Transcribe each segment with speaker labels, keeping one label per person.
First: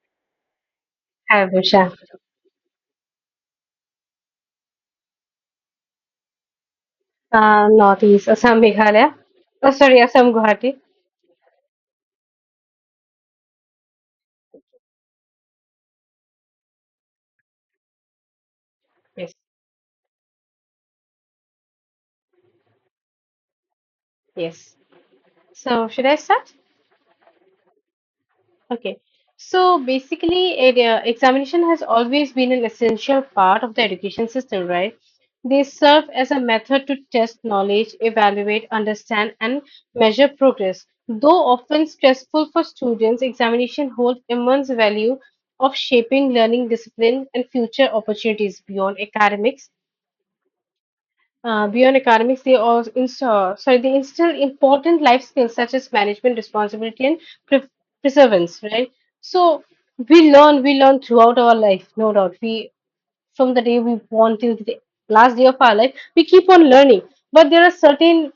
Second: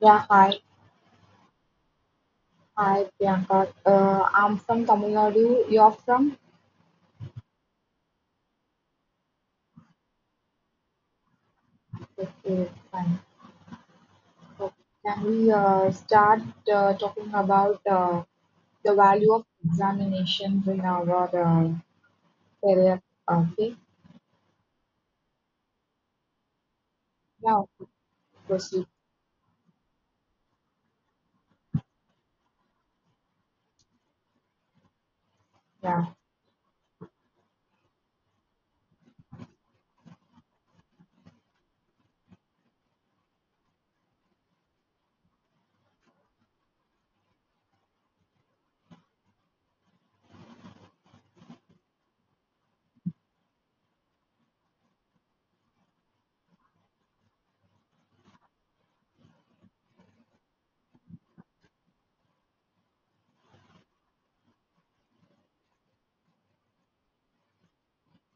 Speaker 1: Yeah, hi.
Speaker 2: Hi, Abhusha.
Speaker 1: Hi, Priyanka. I'm from Tamil Nadu. You're from?
Speaker 2: Northeast Assam, Meghalaya. Oh, sorry, Assam, Guwahati.
Speaker 1: Okay, fine. So can we start talking about the value
Speaker 2: Yes,
Speaker 1: of examinations in our uh, career? Okay.
Speaker 2: yes. So, should I start?
Speaker 1: Yeah, proceed.
Speaker 2: Okay. So, basically, examination has always been an essential part of the education system, right? They serve
Speaker 1: Yeah.
Speaker 2: as a method to test knowledge, evaluate, understand, and measure progress. Though often stressful for students, examination hold immense value of shaping learning discipline and future opportunities beyond academics. Beyond economics, they also insta- sorry, they instill important life skills such as management, responsibility, and pre- perseverance. Right. So we learn throughout our life, no doubt. We, from the day we born till the last day of our life, we keep on learning. But there are certain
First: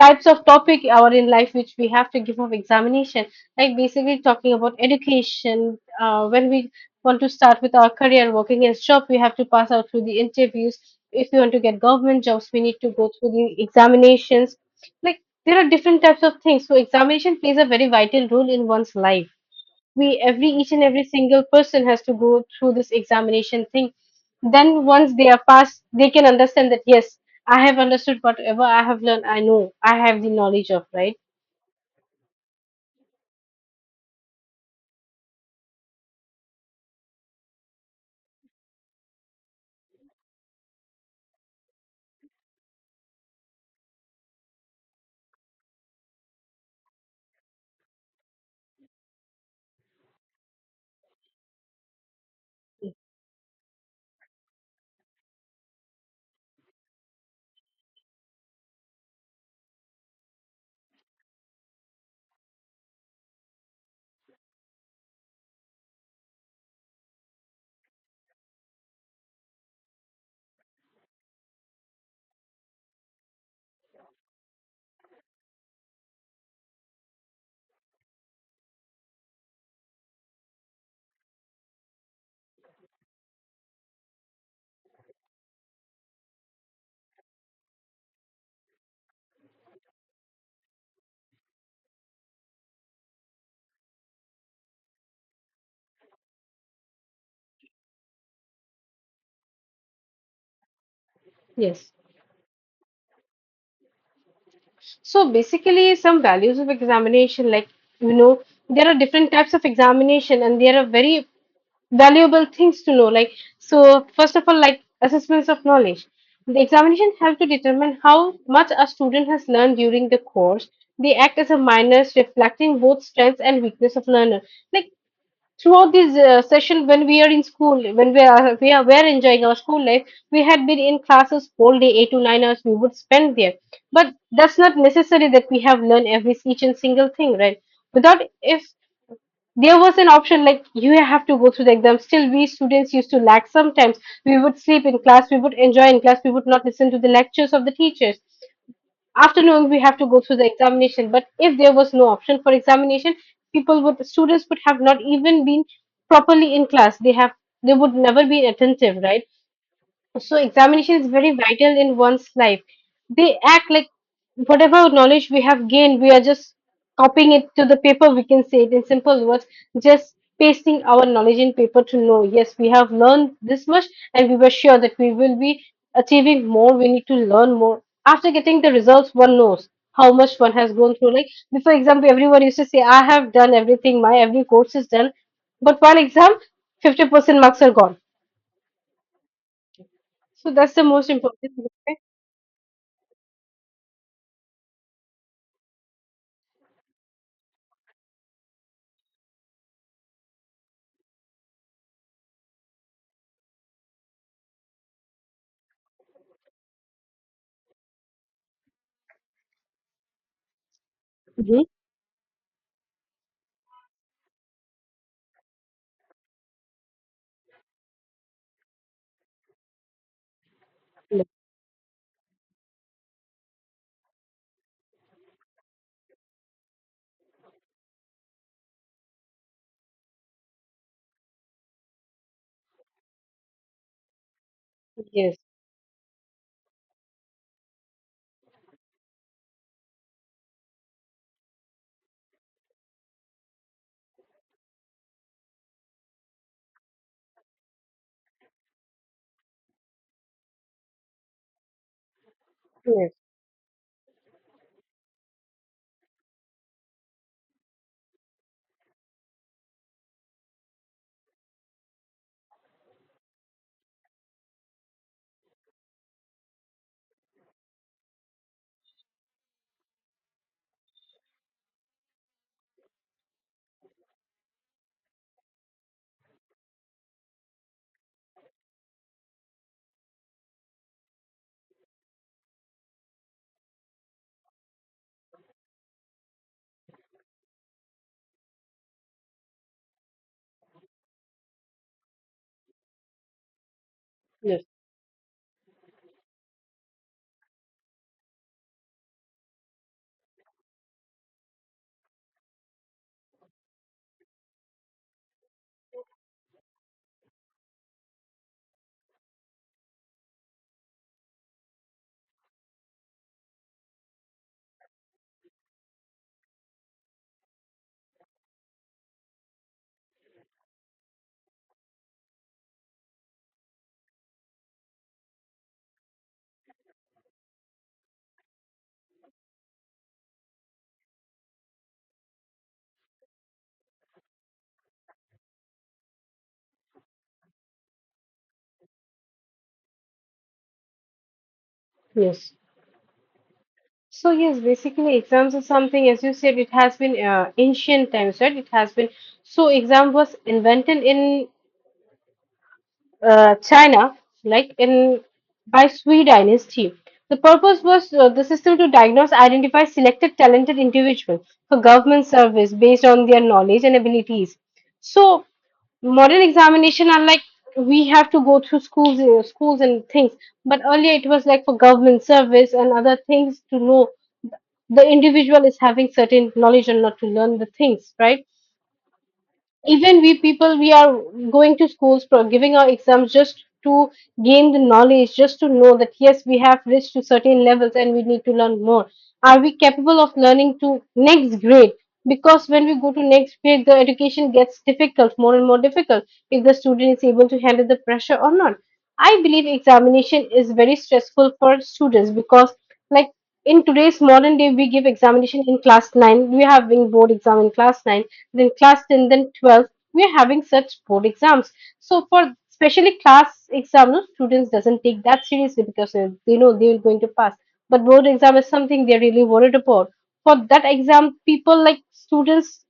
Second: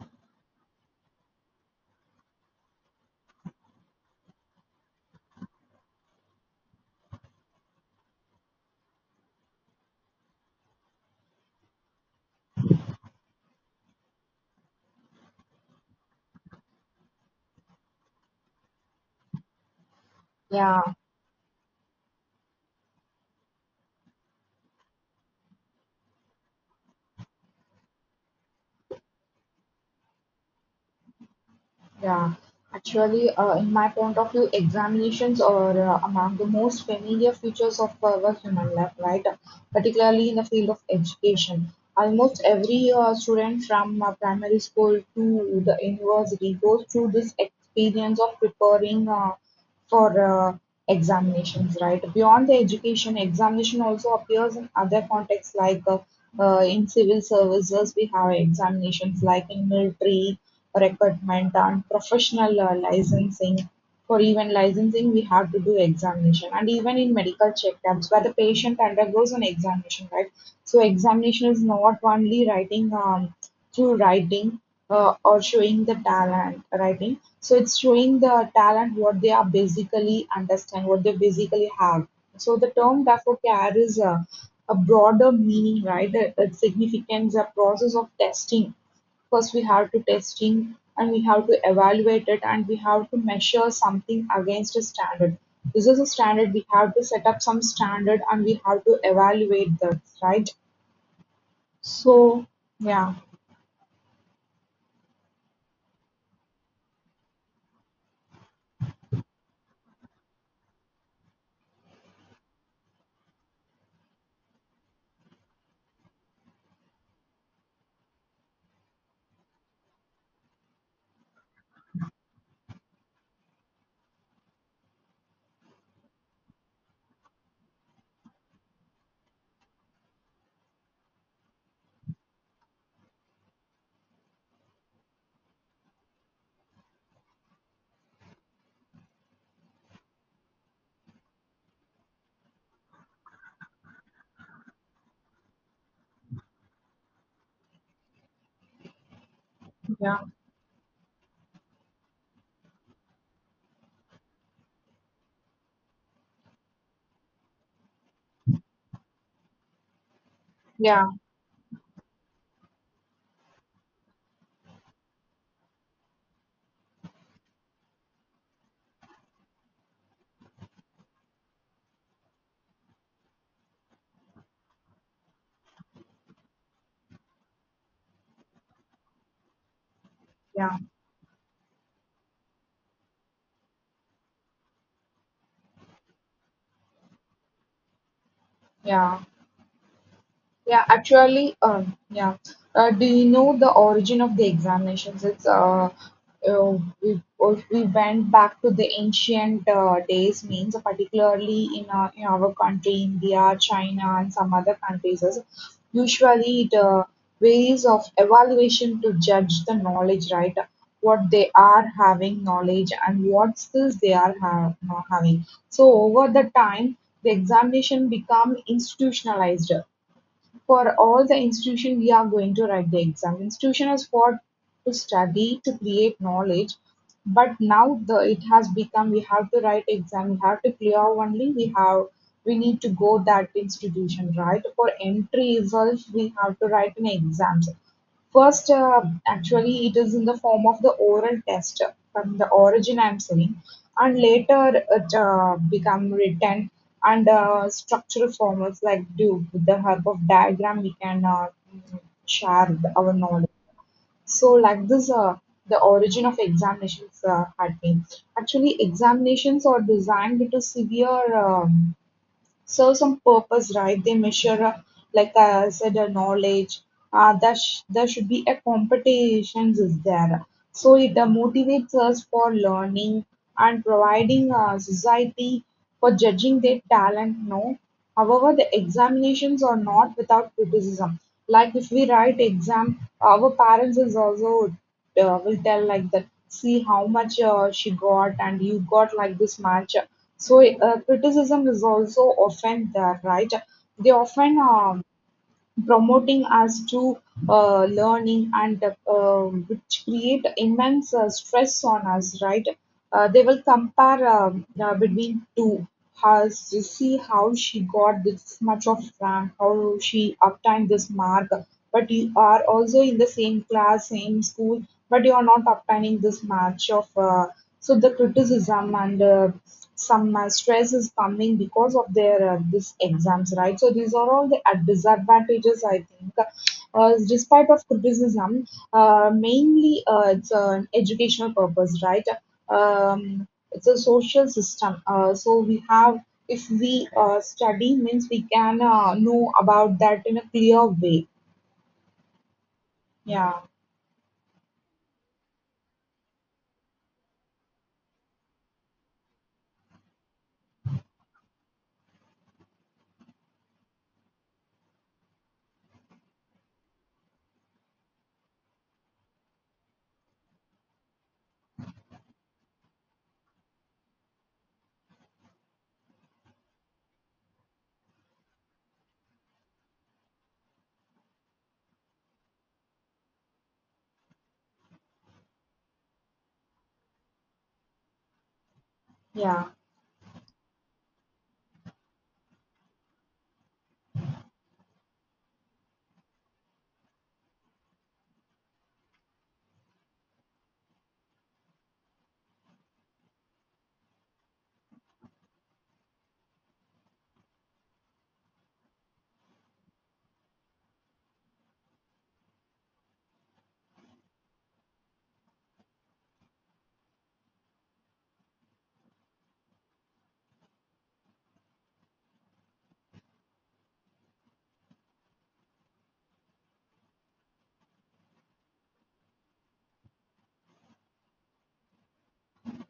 Speaker 2: types of topic our in life which we have to give of examination, like basically talking about education, when we want to start with our career working as job, we have to pass out through the interviews. If we want to get government jobs, we need to go through the examinations. Like, there are different types of things, so examination plays a very vital role in one's life. We, every each
Speaker 1: Yeah.
Speaker 2: and every single person, has to go through this examination thing. Then once they are passed, they can understand that, yes, I have understood whatever I have learned. I know I have the knowledge of, right?
Speaker 1: Yeah, actually, in my point of view, examinations are among the most familiar features of our human life, right? Particularly in the field of education. Almost every student from primary school to the university goes through this experience of preparing for examinations, right? Beyond the education, examination also appears in other contexts like in civil services, we have examinations like in military recruitment and professional licensing. For even licensing, we have to do examination, and even in medical checkups, where the patient undergoes an examination, right? So examination is not only writing. Through writing or showing the talent writing, so it's showing the talent what they are basically understand what they basically have. So the term therefore carries a broader meaning, right? It signifies a process of testing. First we have to testing and we have to evaluate it and we have to measure something against a standard. This is a standard, we have to set up some standard and we have to evaluate that, right?
Speaker 2: Yes.
Speaker 1: So yeah.
Speaker 2: So basically some values of examination, like you know there are different types of examination and there are very valuable things to know, like, so first of all, like assessments of knowledge. The examination help to determine how much a student has learned during the course. They act as a minors reflecting both strengths and weakness of learner. Like, throughout this session, when we are in school, when we are were enjoying our school life, we had been in classes all day, 8 to 9 hours we would spend there. But that's not necessary that we have learned every each and single thing, right? Without, if there was an option like you have to go through the exam. Still, we students used to lack sometimes. We would sleep in class, we would enjoy in class, we would not listen to the lectures of the teachers. After knowing we have to
Speaker 1: Yeah.
Speaker 2: go through the examination, but if there was no option for examination, people would students would have not even been properly in class. They would never be attentive, right? So examination
Speaker 1: Yeah.
Speaker 2: is very vital in one's life. They act like whatever knowledge we have gained, we are just copying it to the paper. We can say it in simple words, just pasting our knowledge in paper to know, yes, we have learned this much and we were sure that we will be achieving more. We need to learn more. After getting the results, one knows how much one has
Speaker 1: Yeah,
Speaker 2: gone through. Like, for example, everyone used to say, I have done everything, my every course is done. But while exam, 50% marks are gone.
Speaker 1: yeah.
Speaker 2: So that's
Speaker 1: Yeah,
Speaker 2: the most
Speaker 1: actually,
Speaker 2: important thing, okay?
Speaker 1: yeah. Do you know the origin of the examinations? It's uh, we if we went back to the ancient days, means particularly in in our country, India, China, and some other countries. Usually, the ways of evaluation to judge the knowledge, right? What they
Speaker 2: Mhm.
Speaker 1: are having knowledge and what skills they are having. So over the time, the examination become institutionalized for all
Speaker 2: Yes,
Speaker 1: the institution we are going to write the exam. Institution is what, to study, to create knowledge. But now the it has become we have to write exam, we have to clear only, we need to go that institution, right? For
Speaker 2: yes,
Speaker 1: entry results, we have to write an exam. First, actually, it is in the form of the oral test from the origin I'm saying, and later it become written and structural formats like do with the help of diagram we can mm, share our knowledge. So, like this, the origin of examinations had been. Actually examinations are designed to severe. Serves some purpose, right? They measure, like I said, knowledge. There should be a competitions is there, so it motivates us for learning and providing society for judging their talent. No, however, the examinations are not without criticism. Like if we write exam, our parents is also will tell like that. See how much she got, and you got like this much, so criticism is also often there, right? They often
Speaker 2: yes,
Speaker 1: promoting us to learning and which create immense stress on us, right? They will compare between two. Has to see how she got this much of rank, how she obtained this mark. But you are also in the same class, same school, but you are not obtaining this much of. So the criticism and some stress is coming because of their this exams, right? So these are all the disadvantages, I think. Despite of criticism, mainly it's an educational purpose, right? um, it's a social system, so we have, if we study means we can know about that in a clear way.
Speaker 2: yes.
Speaker 1: Yeah.
Speaker 2: So yes, basically exams is something, as you said, it has been ancient times, right? It has been, so exam was invented in China, like in by Sui Dynasty. The purpose was the system to diagnose, identify selected talented individuals for government service based on their knowledge and abilities. So modern examination are like we have to go through schools and things. But earlier it was like for government service and other things to know the individual is having certain knowledge or not, to learn the things, right?
Speaker 1: Yeah.
Speaker 2: Even we people, we are going to schools for giving our exams just to gain the knowledge, just to know that, yes, we have reached to certain levels and we need to learn more. Are we capable of learning to next grade? Because when we go to next grade, the education gets difficult, more and more difficult. If the student is able to handle the pressure or not. I believe examination is very stressful for students because, like, in today's modern day we give examination in class 9, we are having board exam in class 9, then class 10, then 12, we're having such board exams. So for especially class exam, no, students doesn't take that seriously because they know they are going to pass. But board exam is something they're really worried about. For that exam, people, like students,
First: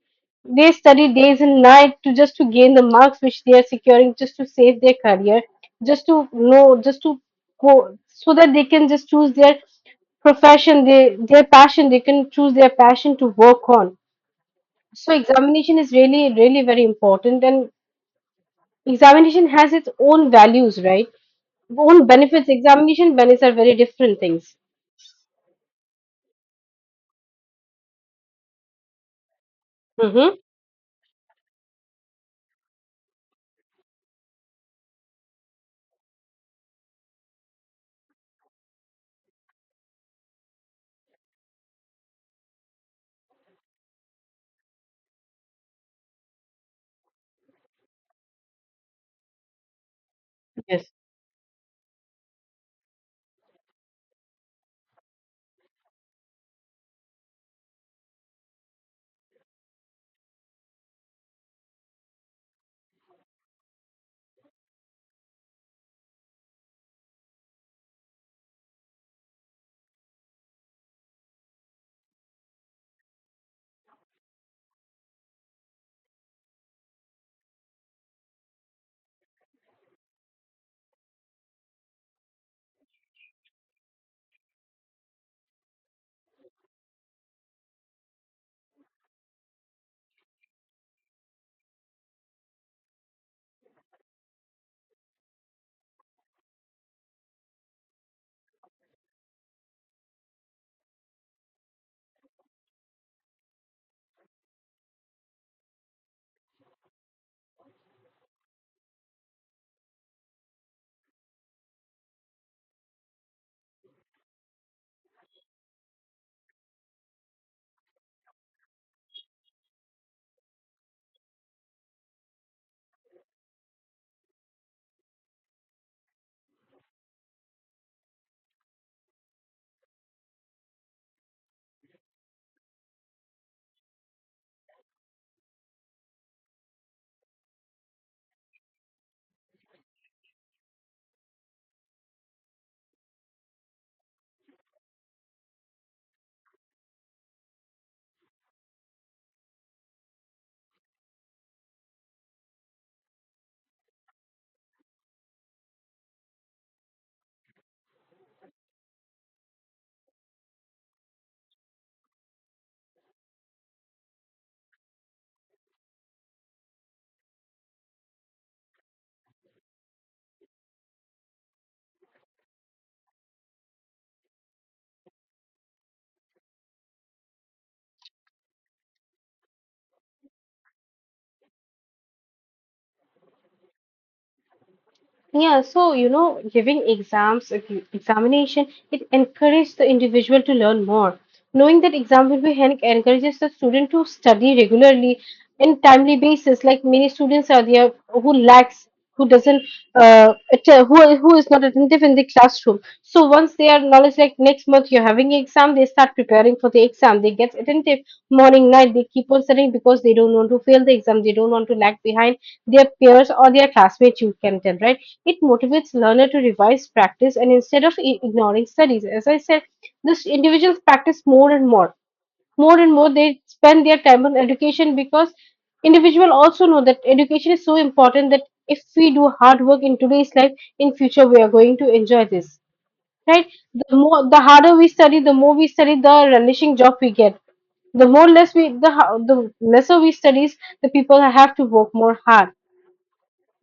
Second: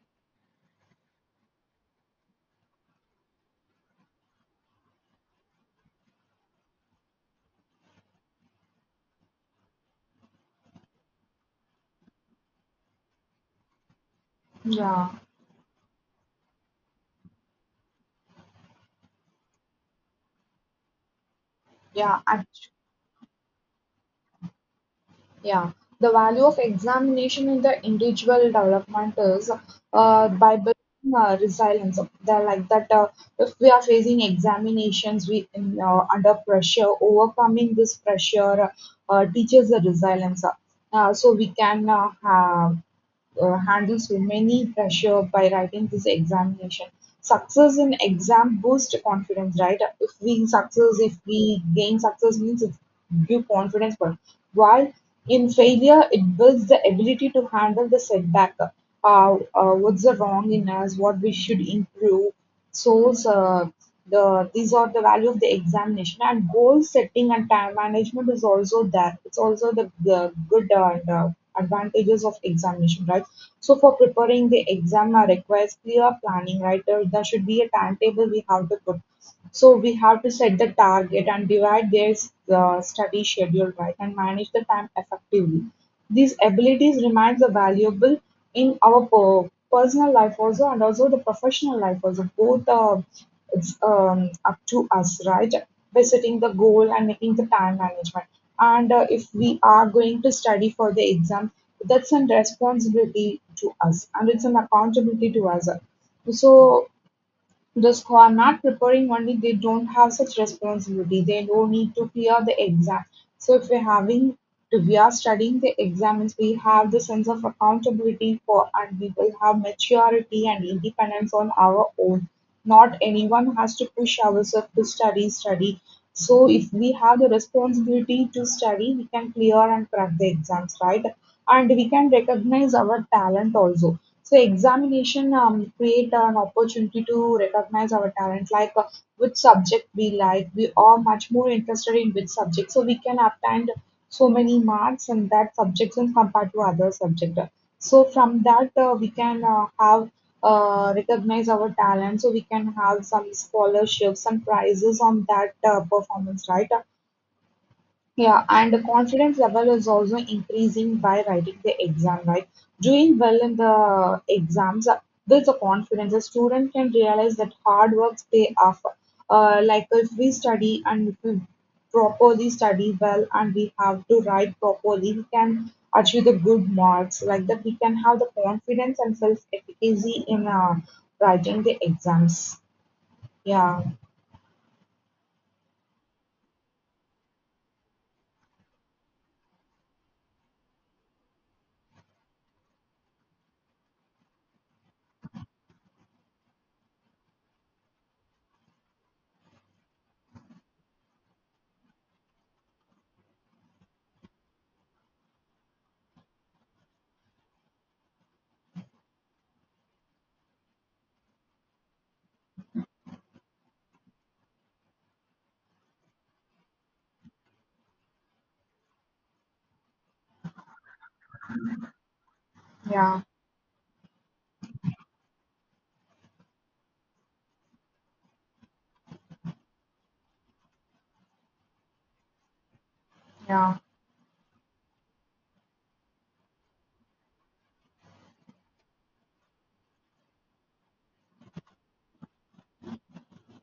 Speaker 2: they study days and night to just to gain the marks which they are securing, just to save their career, just to know, just to go, so that they can just choose their profession, they, their passion, they can choose their passion to work on.
Speaker 1: Yeah.
Speaker 2: So examination is really, really very important, and examination has its own values, right? Own
Speaker 1: Yeah.
Speaker 2: benefits. Examination benefits are very different things.
Speaker 1: Yeah, the value of examination in the individual development is
Speaker 2: Mm-hmm.
Speaker 1: by building resilience. They're like that. If we are facing examinations, we under pressure, overcoming this pressure teaches the resilience. So we can have handle so many pressure by writing this examination. Success in exam boosts confidence, right?
Speaker 2: Yes.
Speaker 1: If we gain success, means it give confidence. But while in failure, it builds the ability to handle the setback. What's the wrong in us? What we should improve? So, these are the value of the examination, and goal setting and time management is also there. It's also the good and advantages of examination, right? So, for preparing the exam requires clear planning, right? There should be a timetable we have to put. So we have to set the target and divide their study schedule, right, and manage the time effectively. These abilities remains are valuable in our personal life also, and also the professional life also. Both it's up to us, right? By setting the goal and making the time management. And if we are going to study for the exam, that's a responsibility to us and it's an accountability to us. So those who are not preparing only, they don't have such responsibility. They don't need to clear the exam. So if we are studying the exams, we have the sense of accountability for, and we will have maturity and independence on our own. Not anyone has to push ourselves to study, study. So if we have the responsibility to study, we can clear and crack the exams, right? And we can recognize our talent also. So examination create an opportunity to recognize our talent, like which subject we like. We are much more interested in which subject, so we can obtain so many marks in that subject when compared to other subject. So from that we can have recognize our talent, so we can have some scholarships, some prizes on that performance, right? Yeah, and the confidence level is also increasing by writing the exam, right? Doing well in the exams builds a confidence. A student can realize that hard work pay off. Like if we study and if we properly study well and we have to write properly, we can achieve the good marks. Like that, we can have the confidence and self-efficacy in writing the exams. Yeah,
Speaker 2: Yeah, so giving exams, examination, it encourages the individual to learn more. Knowing that exam will be held encourages the student to study regularly and timely basis. Like many students are there who lacks, who doesn't, who is not attentive in the classroom. So once they are knowledge, like next month you're having exam, they start preparing for the exam. They get attentive morning, night. They keep on studying because they don't want to fail the exam. They don't want to lag behind their peers or their classmates. You can tell, right? It motivates learner to revise, practice, and instead of ignoring studies. As I said, this individuals practice more and more. More and more,
Speaker 1: yeah,
Speaker 2: they spend their time on education because individual also know that education is so important that if we do hard work in today's life, in future we are going to enjoy this. Right?
Speaker 1: yeah,
Speaker 2: The more, the harder we study, the more we study, the relishing job we get, the more less we, the the lesser we studies, the people have to work more hard.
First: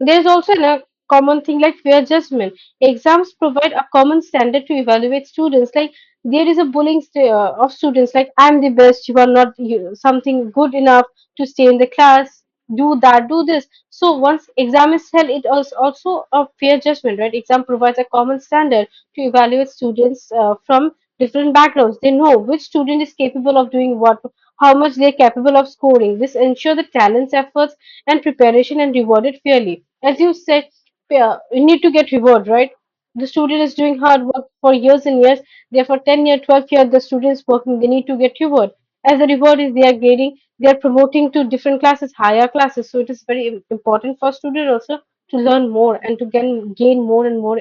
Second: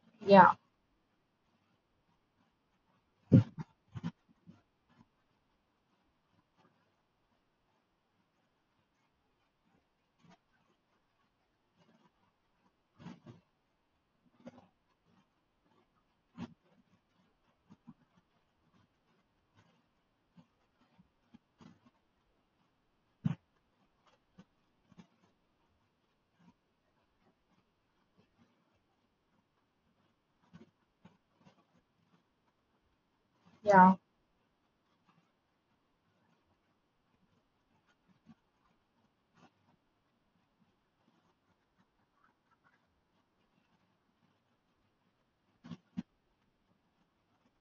Speaker 2: There is
Speaker 1: yeah,
Speaker 2: also a common thing like peer judgment. Exams provide a common standard to evaluate students. Like, there is a bullying of students, like, I'm the best, you are not, you, something good enough to stay in the class. Do that, do this. So once exam is held, it is also a fair judgment, right? Exam provides a common standard to evaluate students from different backgrounds. They know which student is capable of doing what, how much they are capable of scoring. This ensure the talents, efforts and preparation and rewarded fairly. As you said, you need to get reward, right? The student is
Speaker 1: yeah.
Speaker 2: doing hard work for years and years. Therefore, 10 year, 12 year, the students working, they need to get reward. As the reward is they are grading, they are promoting to different classes, higher classes. So it is very important for student also to learn more and to gain more and more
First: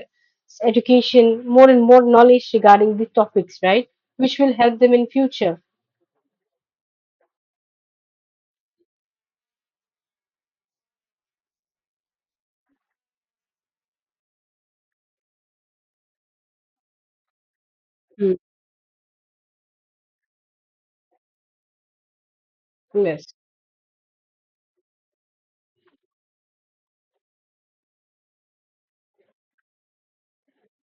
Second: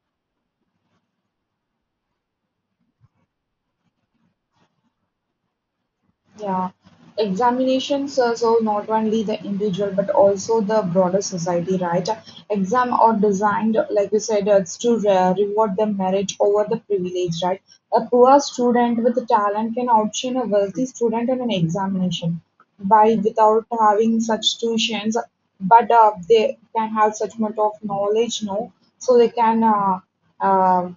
Speaker 2: education, more and more knowledge regarding the topics, right? Which will help them in future.
Speaker 1: Yeah, examinations, so not only the individual but also the broader society, right? Exam are designed, like you said, it's to reward the merit over the privilege, right? A
Speaker 2: Mm.
Speaker 1: poor student with talent can outshine a wealthy student in an examination by
Speaker 2: Yes.
Speaker 1: without having such tuitions, but they can have such much of knowledge, no? So they can uh,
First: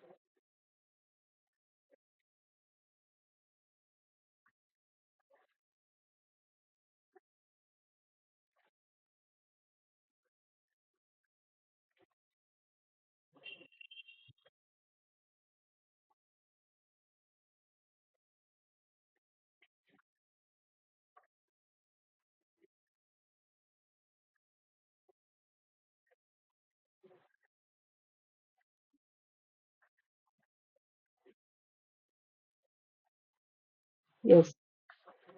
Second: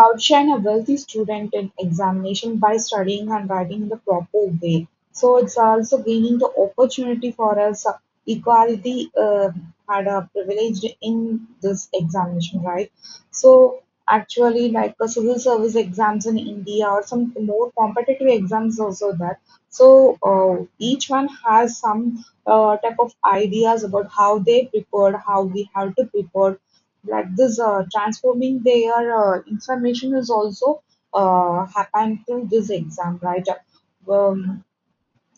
Speaker 1: outshine a wealthy student in examination by studying and writing in the proper way. So it's also gaining the opportunity for us. Equality had a privilege in this examination, right? So actually, like civil service exams in India or some more competitive exams also that. So each one has some type of ideas about how they prepared, how we have to prepare like this. Transforming their information is also happened through this exam, right.
Speaker 2: Yes.
Speaker 1: um,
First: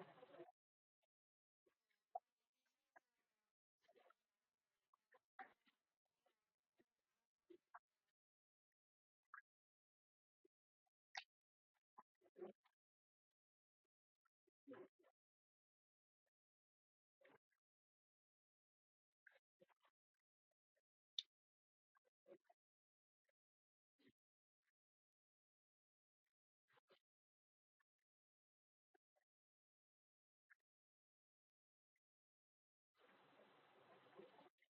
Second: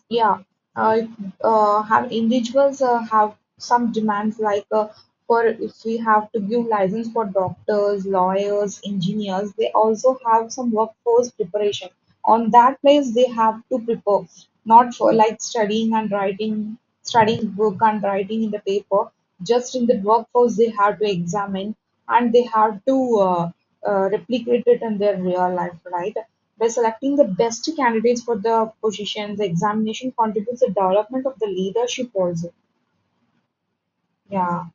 Speaker 1: yeah. uh, have individuals have some demands like for if we have to give license for doctors, lawyers, engineers, they also have some workforce preparation. On that place they have to prepare, not for like studying and writing, studying book and writing in the paper. Just in the workforce, they have to examine and they have to replicate it in their real life, right? By selecting the best candidates for the positions, the examination contributes the development of the leadership also. Yeah,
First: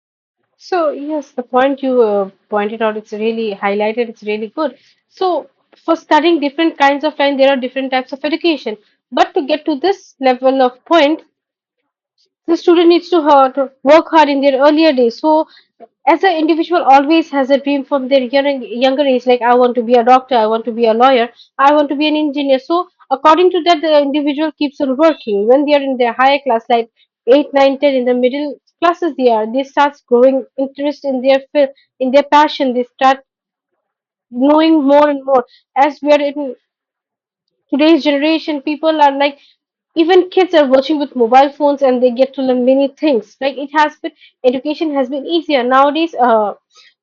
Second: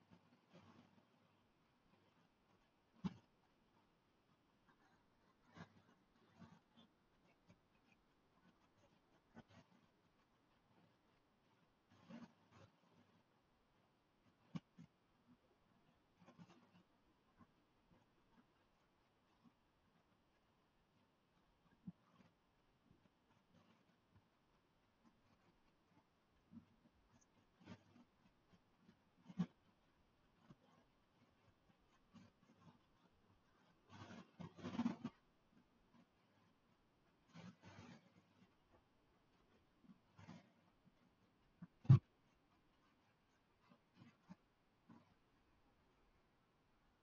Speaker 2: So, yes, the point you pointed out, it's really highlighted, it's really good. So, for studying different kinds of line, there are different types of education. But to get to this level of point, the student needs work hard in their earlier days. So as an individual always has a dream from their younger age, like, I want to be a doctor, I want to be a lawyer, I want to be an engineer. So according to that, the individual keeps on working. When they are in their higher class, like 8, 9, 10, in the middle classes, they are, they start growing interest in their field, in their passion, they start knowing more and more. As we are in today's generation, people are like, even kids are watching with mobile phones and they get to learn many things. Like, education has been easier nowadays.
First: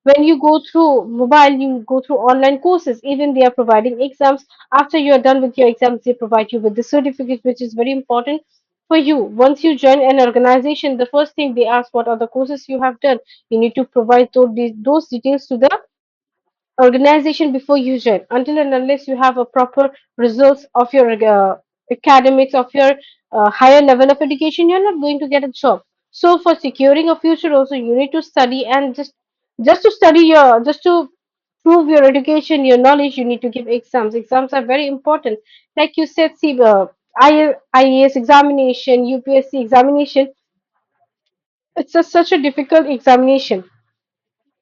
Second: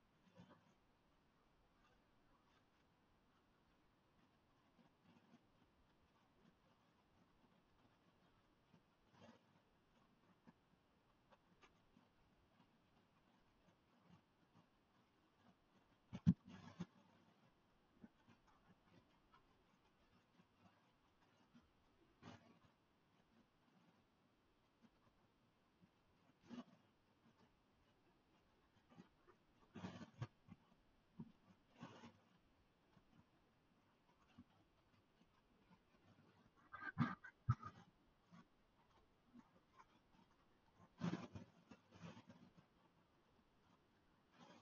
Speaker 2: When you go through mobile, you go through online courses. Even they are providing exams. After you are done with your exams, they provide you with the certificate, which is very important for you. Once you join an organization, the first thing they ask what are the courses you have done. You need to provide those details to the organization before you join. Until and unless you have a proper results of your academics, of your higher level of education, you're not going to get a job. So for securing a future also, you need to study. And just to study your, just to prove your education, your knowledge, you need to give exams. Exams are very important. Like you said, see, I- IAS examination, UPSC examination, it's a, such a difficult examination.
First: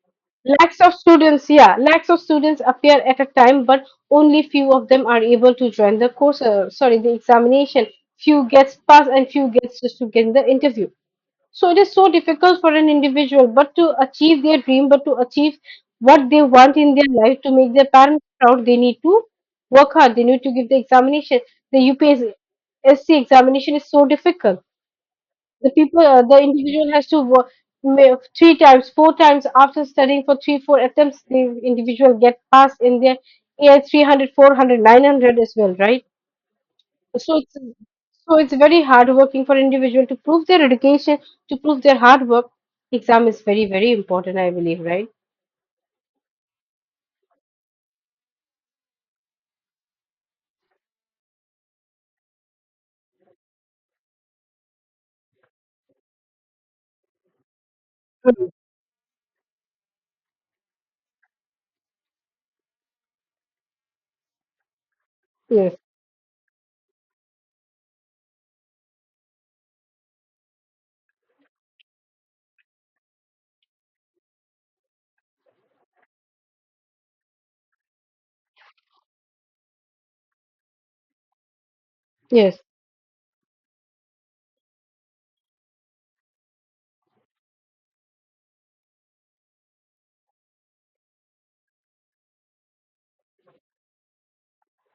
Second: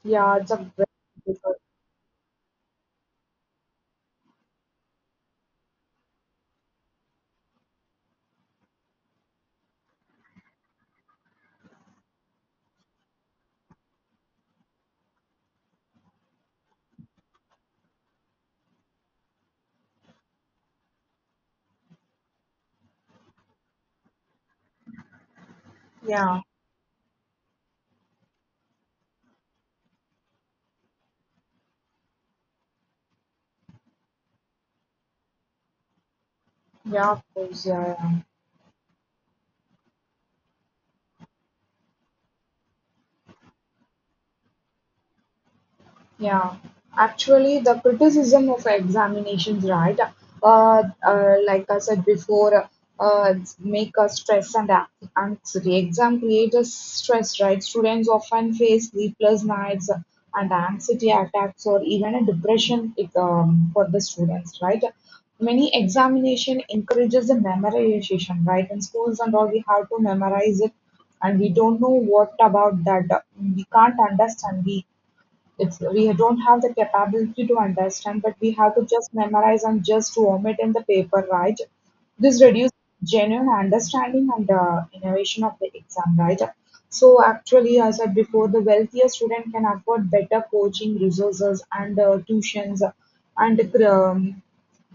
Speaker 1: yeah, it's a
Speaker 2: Lakhs of
Speaker 1: very
Speaker 2: students,
Speaker 1: good.
Speaker 2: yeah, lakhs of students appear at a time, but only few of them are able to join the course, sorry, the examination. Few gets pass and few gets just to get the interview. So it is so difficult for an individual, but to achieve their dream, but to achieve what they want in their life, to make their parents proud, they need to work hard. They need to give the examination. The UPSC examination is so difficult. The people, the
Speaker 1: Yeah,
Speaker 2: individual has to work three times, four times. After studying for 3 4 attempts, the individual get passed in their, yeah, 300, 400, 900 as well, right?
Speaker 1: yeah, of
Speaker 2: So it's,
Speaker 1: course, yeah. Yeah.
Speaker 2: so it's very hard working for individual to prove their education, to prove their hard work. Exam is very important, I believe, right?
Speaker 1: Yeah, actually, the criticism of examinations, right? Like I said before, uh, make us stress and anxiety. Exam creates stress, right? Students
Speaker 2: Mm.
Speaker 1: often face sleepless nights and anxiety attacks or even a depression, for the students, right? Many
Speaker 2: Yes.
Speaker 1: examination encourages the memorization, right? In schools and all, we have to memorize it, and we don't know what about that. We can't understand. We don't have the capability to understand, but we have to just memorize and just vomit in the paper, right? This
Speaker 2: Yes.
Speaker 1: reduces genuine understanding and innovation of the exam, right? So actually, as I said before, the wealthier student can afford better coaching resources and tuitions and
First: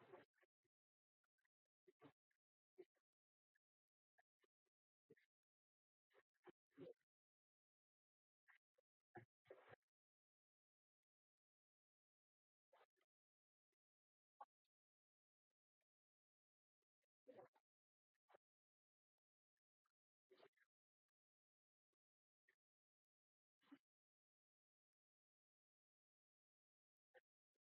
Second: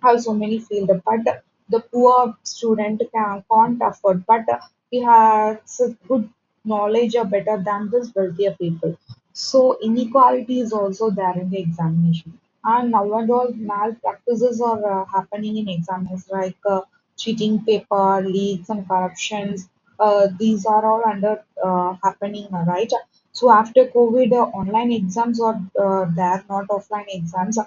Speaker 1: have so many feel. But the poor student can't afford, but he has a good knowledge or better than this wealthier people. So inequality is also there in the examination. And nowadays malpractices are happening in examinations like cheating paper, leaks and corruptions. These are all under happening, right? So after COVID, online exams are there, not offline exams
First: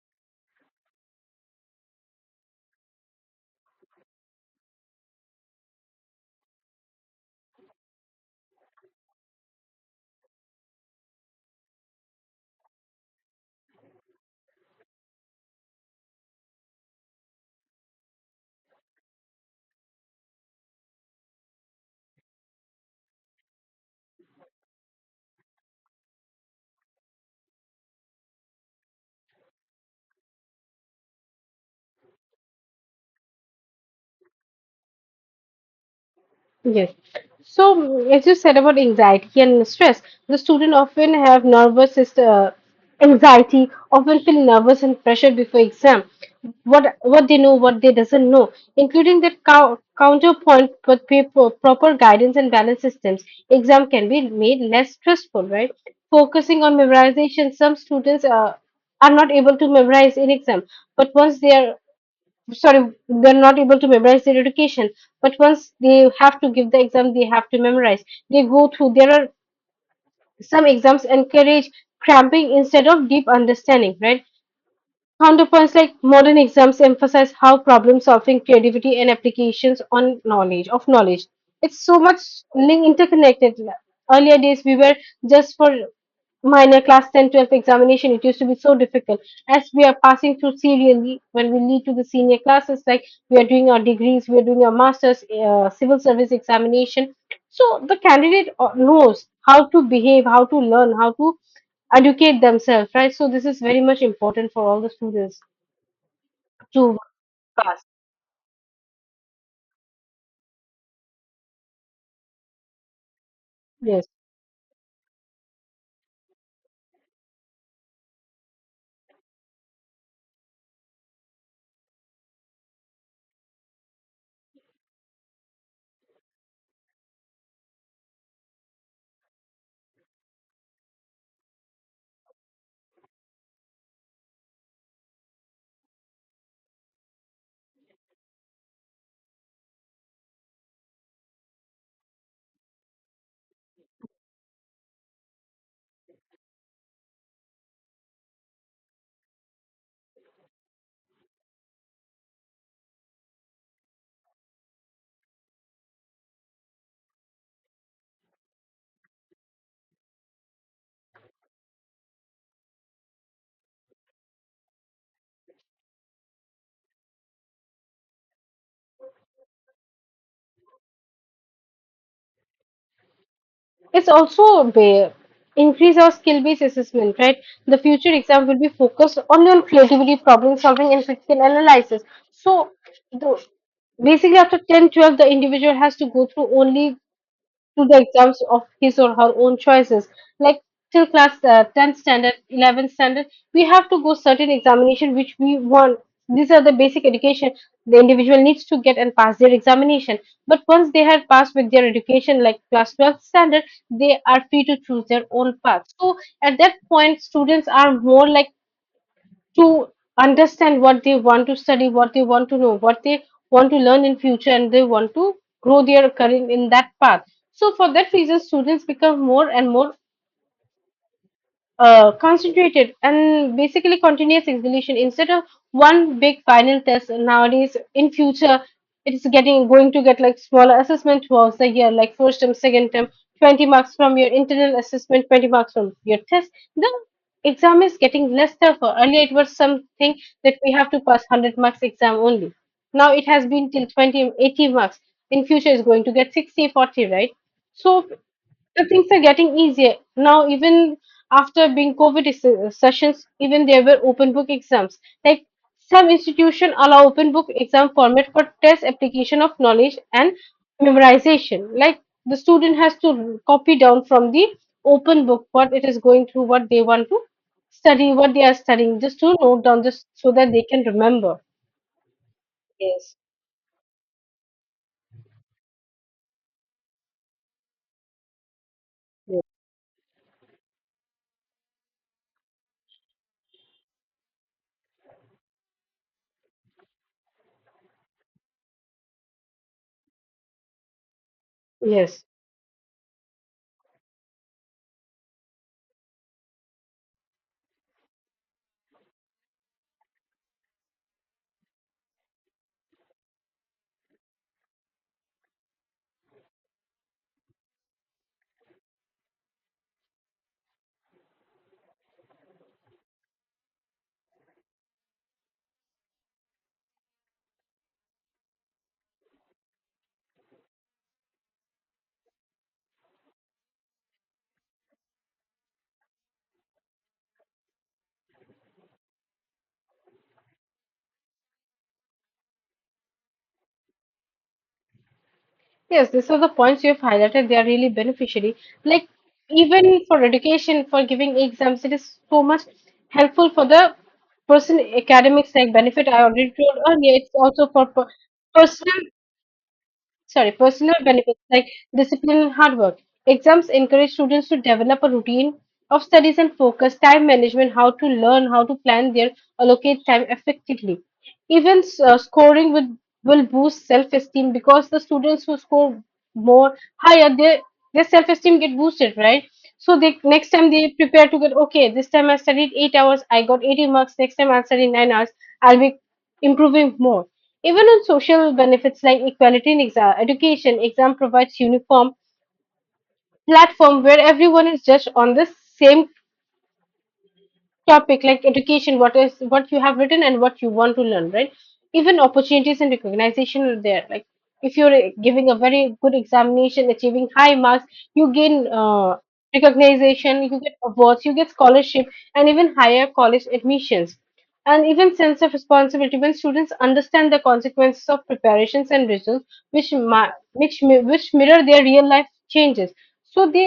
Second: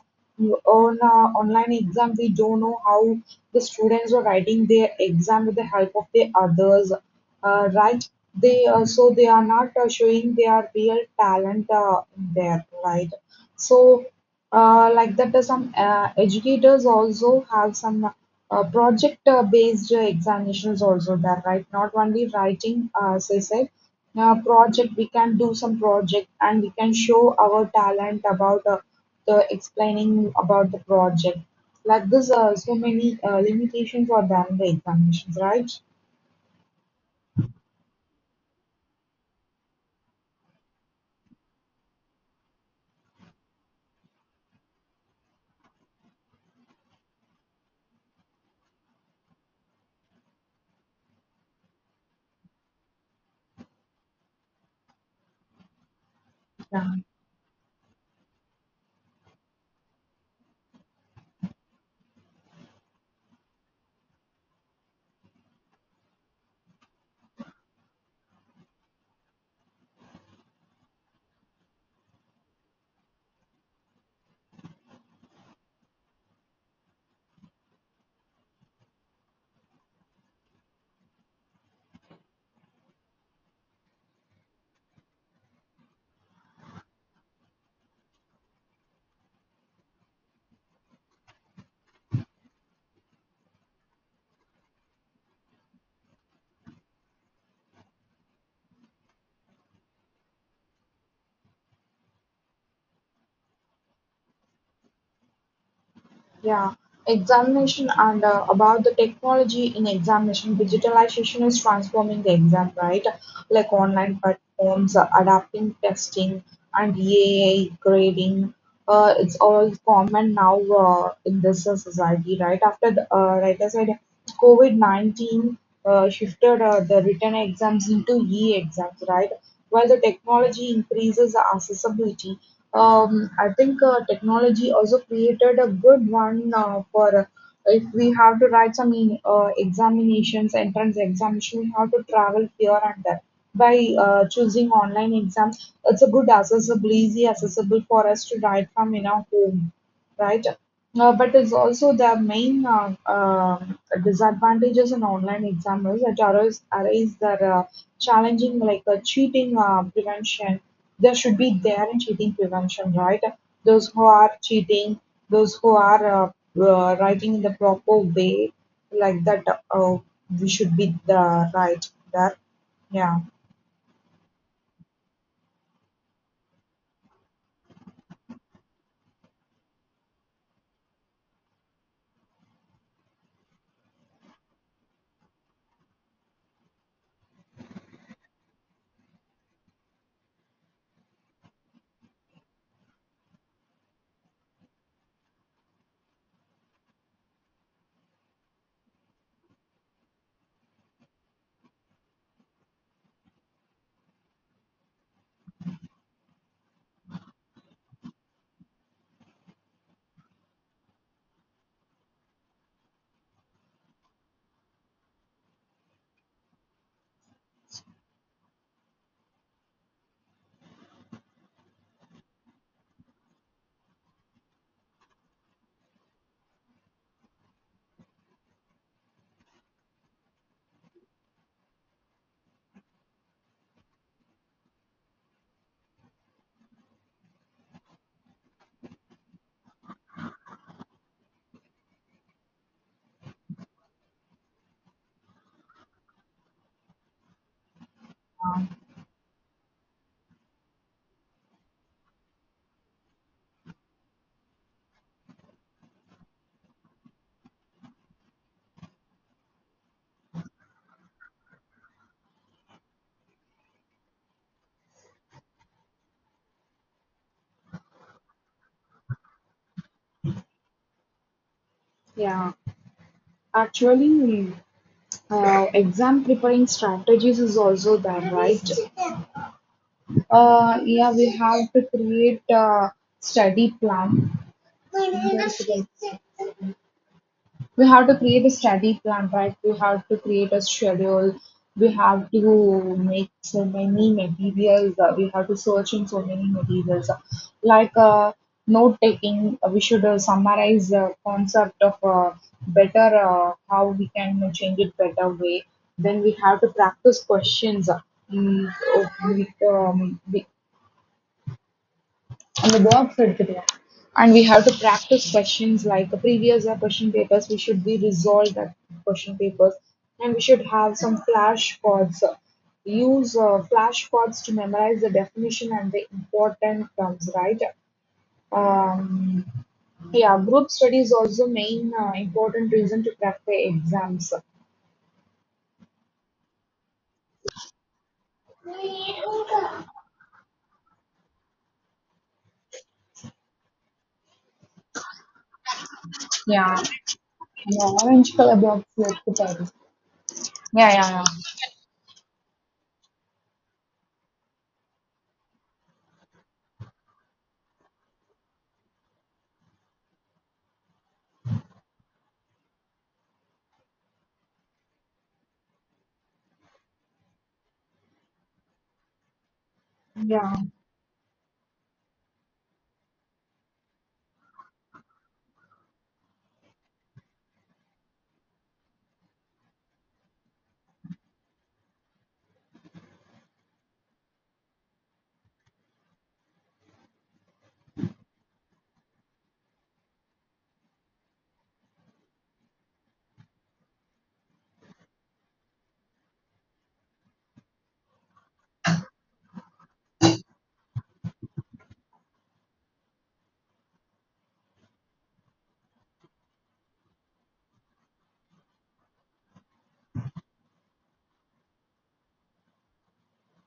Speaker 1: on online exam we don't know how the students are writing their exam with the help of the others right. They also they are not showing their real talent there, right? so, like that, some educators also have some project-based examinations also there, right? Not only writing, as I said, project. We can do some project and we can show our talent about the explaining about the project. Like this, so many limitations are there in the examinations, right?
Speaker 2: Yes. So, as you said about anxiety and stress, the student often have nervous system, anxiety, often feel nervous and pressure before exam. What they know, what they doesn't know, including that counterpoint with paper, proper guidance and balance systems, exam can be made less stressful, right? Focusing on
Speaker 1: Yeah.
Speaker 2: memorization, some students are not able to memorize in exam, but once they are, sorry, they're not able to memorize their education, but once they have to give the exam, they have to memorize. They go through, there are some exams encourage cramping instead of deep understanding, right? Counterpoints like modern exams emphasize how problem solving, creativity, and applications on knowledge of knowledge. It's so much link interconnected. Earlier days we were just for minor class 10, 12 examination, it used to be so difficult. As we are passing through serially, when we lead to the senior classes, like we are doing our degrees, we are doing our masters, civil service examination, so the candidate knows how to behave, how to learn, how to educate themselves, right? So this is very much important for all the students
Speaker 1: Yeah,
Speaker 2: to pass.
Speaker 1: examination and about the technology in examination, digitalization is transforming the exam, right? Like
Speaker 2: Yes,
Speaker 1: online platforms, adapting testing, and EAA grading. It's all common now in this society, right? After the writer side. COVID-19 shifted the written exams into e-exams, right? While the technology increases the accessibility, I think technology also created a good one for if we have to write some in examinations, entrance examination, we have to travel here and there. By choosing online exams, it's a good accessible, easy accessible for us to write from in our home, right? But it's also the main disadvantages in online examiners that arise that challenging like cheating prevention. There should be there in cheating prevention, right? Those who are cheating, those who are writing in the proper way, like that, uh, we should be the right there. Yeah.
Speaker 2: it's also increase our skill-based assessment, right? The future exam will be focused only on creativity, problem solving, and critical analysis. So the, basically after 10, 12, the individual has to go through only to the exams of his or her own choices. Like till class 10th standard, 11th standard, we have to go certain examination which we want. These are the basic education the individual needs to get and pass their examination. But once they have passed with their education, like class 12th standard, they are free to choose their own path. So at that point, students are more like to understand what they want to study, what they want to know, what they want to learn in future, and they want to grow their career in that path. So for that reason, students become more and more concentrated. And basically continuous exhibition instead of one big final test, nowadays in future it's getting, going to get like smaller assessment throughout the year, like first term, second term, 20 marks from your internal assessment, 20 marks from your test. The exam is getting less tougher. Earlier it was something that we have to pass 100 marks exam only. Now it has been till 20 80 marks. In future it's going to get 60 40, right? So
Speaker 1: Um,
Speaker 2: the things are getting easier now. Even after being covid sessions, even there were open book exams. Like some institution allow open book exam format for test application of knowledge and memorization. Like the student has to copy down from the open book what it is going through, what they want to study, what they are studying, just to note down, just so that they can remember.
Speaker 1: Yeah.
Speaker 2: Yes.
Speaker 1: Actually, exam preparing strategies is also there, right? Yeah, we have to create a study plan, we have to create a study plan, right? We have to create a schedule. We
Speaker 2: Yes.
Speaker 1: have to make so many materials. We have to search in so many materials, like note taking. We should summarize the concept of better how we can change it better way. Then we have to practice questions. Mm, oh, we on the box எடுத்துக்கலாம். And we have to practice questions like the previous year question papers. We should be resolved at question papers, and we should have some flashcards. Use flashcards to memorize the definition and the important terms. Right? Um, yeah, group study is also main important reason to crack the exams.
Speaker 2: Yes, these are the points you have highlighted. They are really beneficiary. Like even for education, for giving exams, it is so much helpful for the person academics like benefit. I already
Speaker 1: Yeah,
Speaker 2: told earlier. It's also for
Speaker 1: an orange color box.
Speaker 2: personal,
Speaker 1: Yeah,
Speaker 2: sorry,
Speaker 1: yeah,
Speaker 2: personal
Speaker 1: yeah.
Speaker 2: benefits like discipline and hard work. Exams encourage students to develop a routine of studies and focus, time management, how to learn, how to plan their, allocate time effectively. Even scoring will boost self-esteem, because the students who score more higher, their self-esteem get boosted, right? So they next
Speaker 1: Yeah.
Speaker 2: time they prepare to get, okay, this time I studied 8 hours, I got 80 marks. Next time I'll study 9 hours, I'll be improving more. Even on social benefits like equality in education, exam provides uniform platform where everyone is judged on the same topic, like education, what is, what you have written and what you want to learn, right? Even opportunities and recognition are there. Like if you're giving a very good examination, achieving high marks, you gain recognition, you get awards, you get scholarship, and even higher college admissions. And even sense of responsibility, when students understand the consequences of preparations and results, which ma- which mi- which mirror their real life changes. So they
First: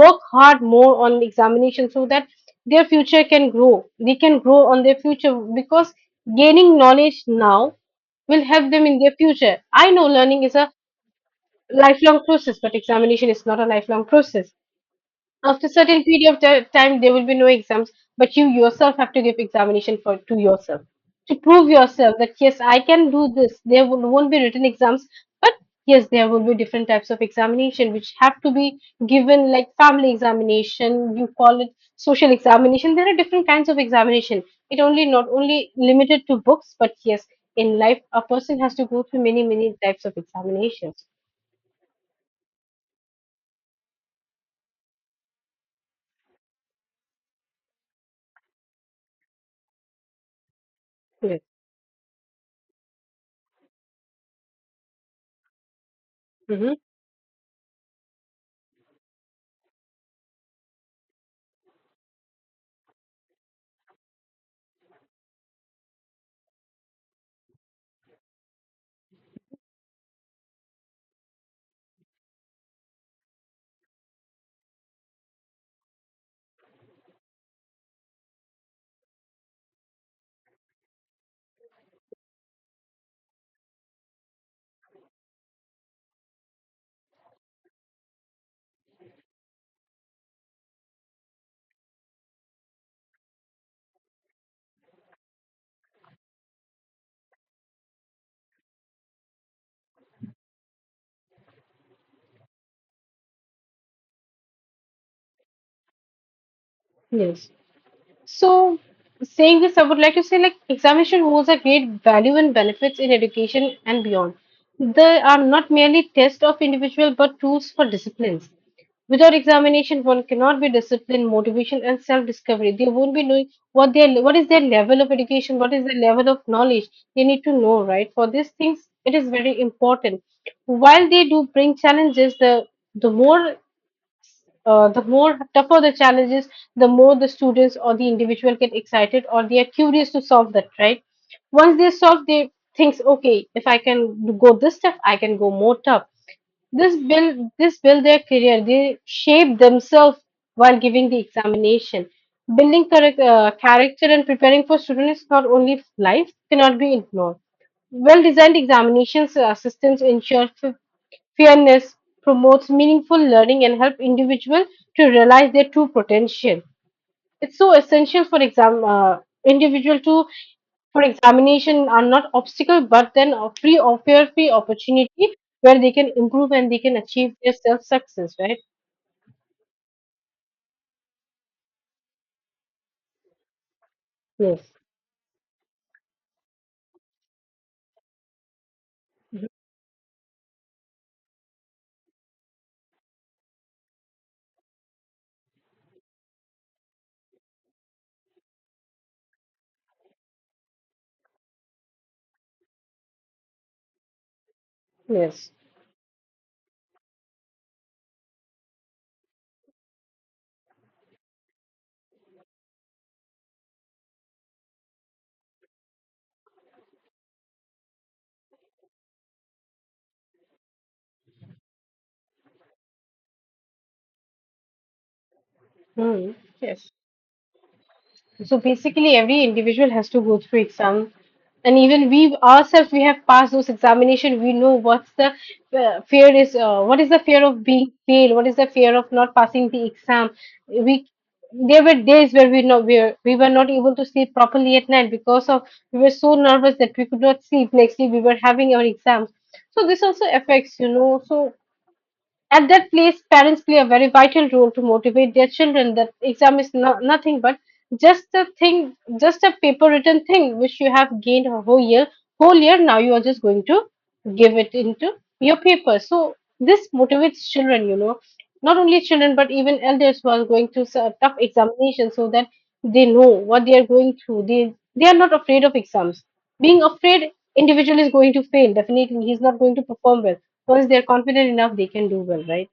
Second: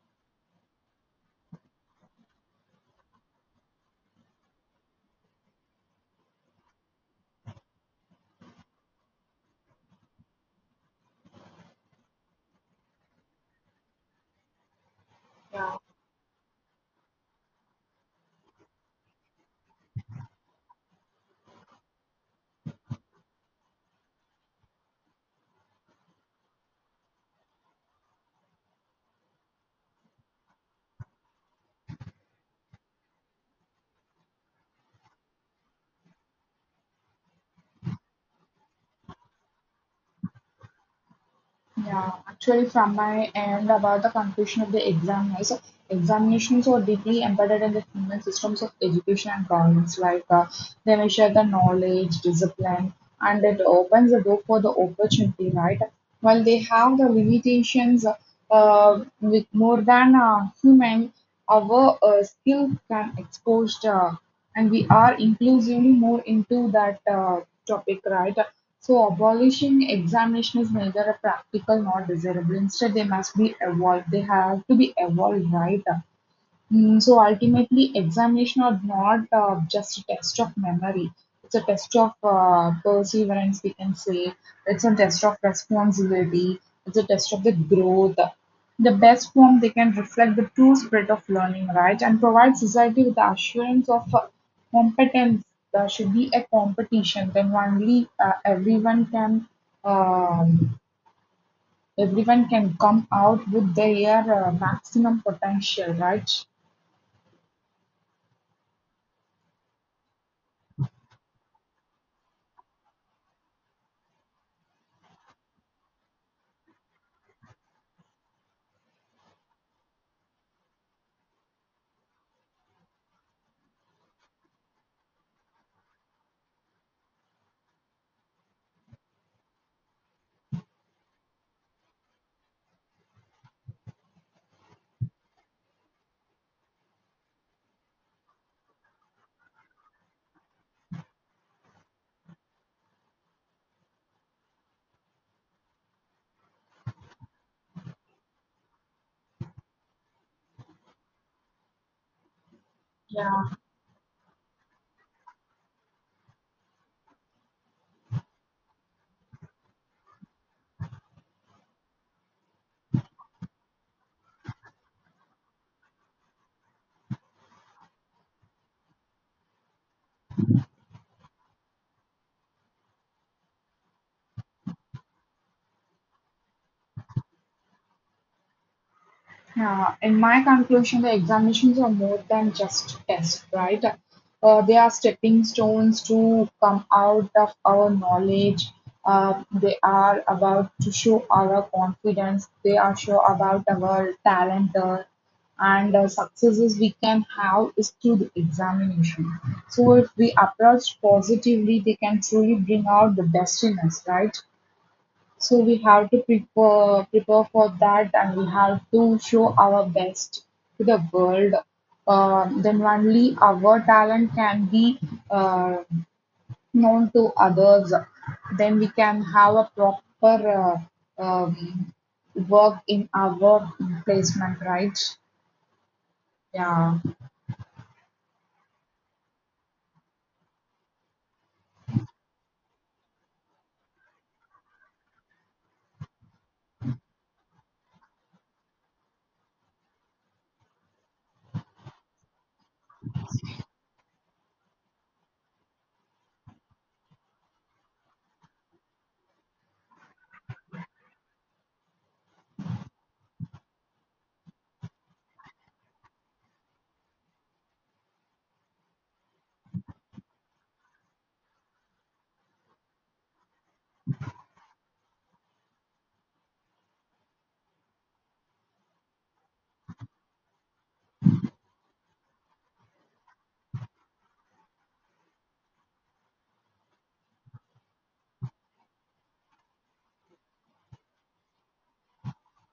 Speaker 2: work hard more on examination so that their future can grow. They can grow on their future, because gaining knowledge now will help them in their future. I know learning is a lifelong process, but examination is not a lifelong process. After a certain period of time, there will be no exams, but you yourself have to give examination for, to yourself, to prove yourself that yes, I can do this. There will, won't be written exams, but yes, there will be different types of examination which have to be given, like family examination. You call it social examination. There are different kinds of examination. It only, not only limited to books, but yes, in life, a person has to go through many types of examinations.
Speaker 1: Yeah, actually, from my end about the conclusion of the examiners, examinations are deeply embedded in the human systems of education and governance. Like they measure
Speaker 2: Yes.
Speaker 1: the knowledge, discipline, and it opens the door for the opportunity, right? While they
Speaker 2: Hmm.
Speaker 1: have the limitations, with more than a human, our skill can expose. And we are inclusively more into that topic, right? So abolishing examination is neither a practical nor desirable. Instead, they must be evolved. They have to be evolved, right? So ultimately, examination are not just a test of memory. It's a test of perseverance, we can say. It's a test of responsibility. It's a test of the growth. The best form they can reflect the true spirit of learning, right? And provide society with the assurance of competence. There should be a competition. Then only um, everyone can come out with their maximum potential, right?
Speaker 2: Yes. So, saying this, I would like to say like examination holds a great value and benefits in education and beyond. They are not merely tests of individual but tools for disciplines. Without examination, one cannot be disciplined, motivation, and self-discovery. They won't be knowing what their, what is their level of education, what is their level of knowledge. They need to know, right? For these things, it is very important. While they do bring challenges, the more, the more tougher the challenges, the more the students or the individual get excited, or they are curious to solve that, right? Once they solve, they thinks, okay, if I can go this tough, I can go more tough. This build their career. They shape themselves while giving the examination. Building correct
Speaker 1: Yeah.
Speaker 2: character and preparing for students is not only life, cannot be ignored. Well designed examinations systems ensure fairness, promotes meaningful learning, and help individual to realize their true potential. It's so essential for exam, individual to, for examination are not obstacle but then a free or fair free opportunity where they can improve and they can achieve their self success, right?
Speaker 1: In my conclusion, the examinations are more than just tests, right?
Speaker 2: Yes.
Speaker 1: They are stepping stones to come out of our knowledge. They are about to show our confidence. They are show about our talent and successes we can have is through the examination. So if we approach positively, they can truly bring out the best in us, right?
Speaker 2: Yes.
Speaker 1: So we have to prepare for that, and we have to show our best to the world. Then only our talent can be uh, known to others. Then we can have a proper um, work in our placement, right?
Speaker 2: Hmm. Yes.
Speaker 1: Yeah.
Speaker 2: So basically, every individual has to go through exam, and even we ourselves, we have passed those examination. We know what's the fear is. What is the fear of being failed? What is the fear of not passing the exam? We, there were days where we know we were not able to sleep properly at night, because of we were so nervous that we could not sleep. Next day we were having our exams, so this also affects, you know. So at that place, parents play a very vital role to motivate their children that exam is no, nothing but just a thing, just a paper written thing which you have gained a whole year. Whole year now you are just going to give it into your paper. So this motivates children, you know, not only children but even elders who are going through tough examinations, so that they know what they are going through. They are not afraid of exams. Being afraid, individual is going to fail. Definitely, he's not going to perform well, because they're confident enough they can do well, right?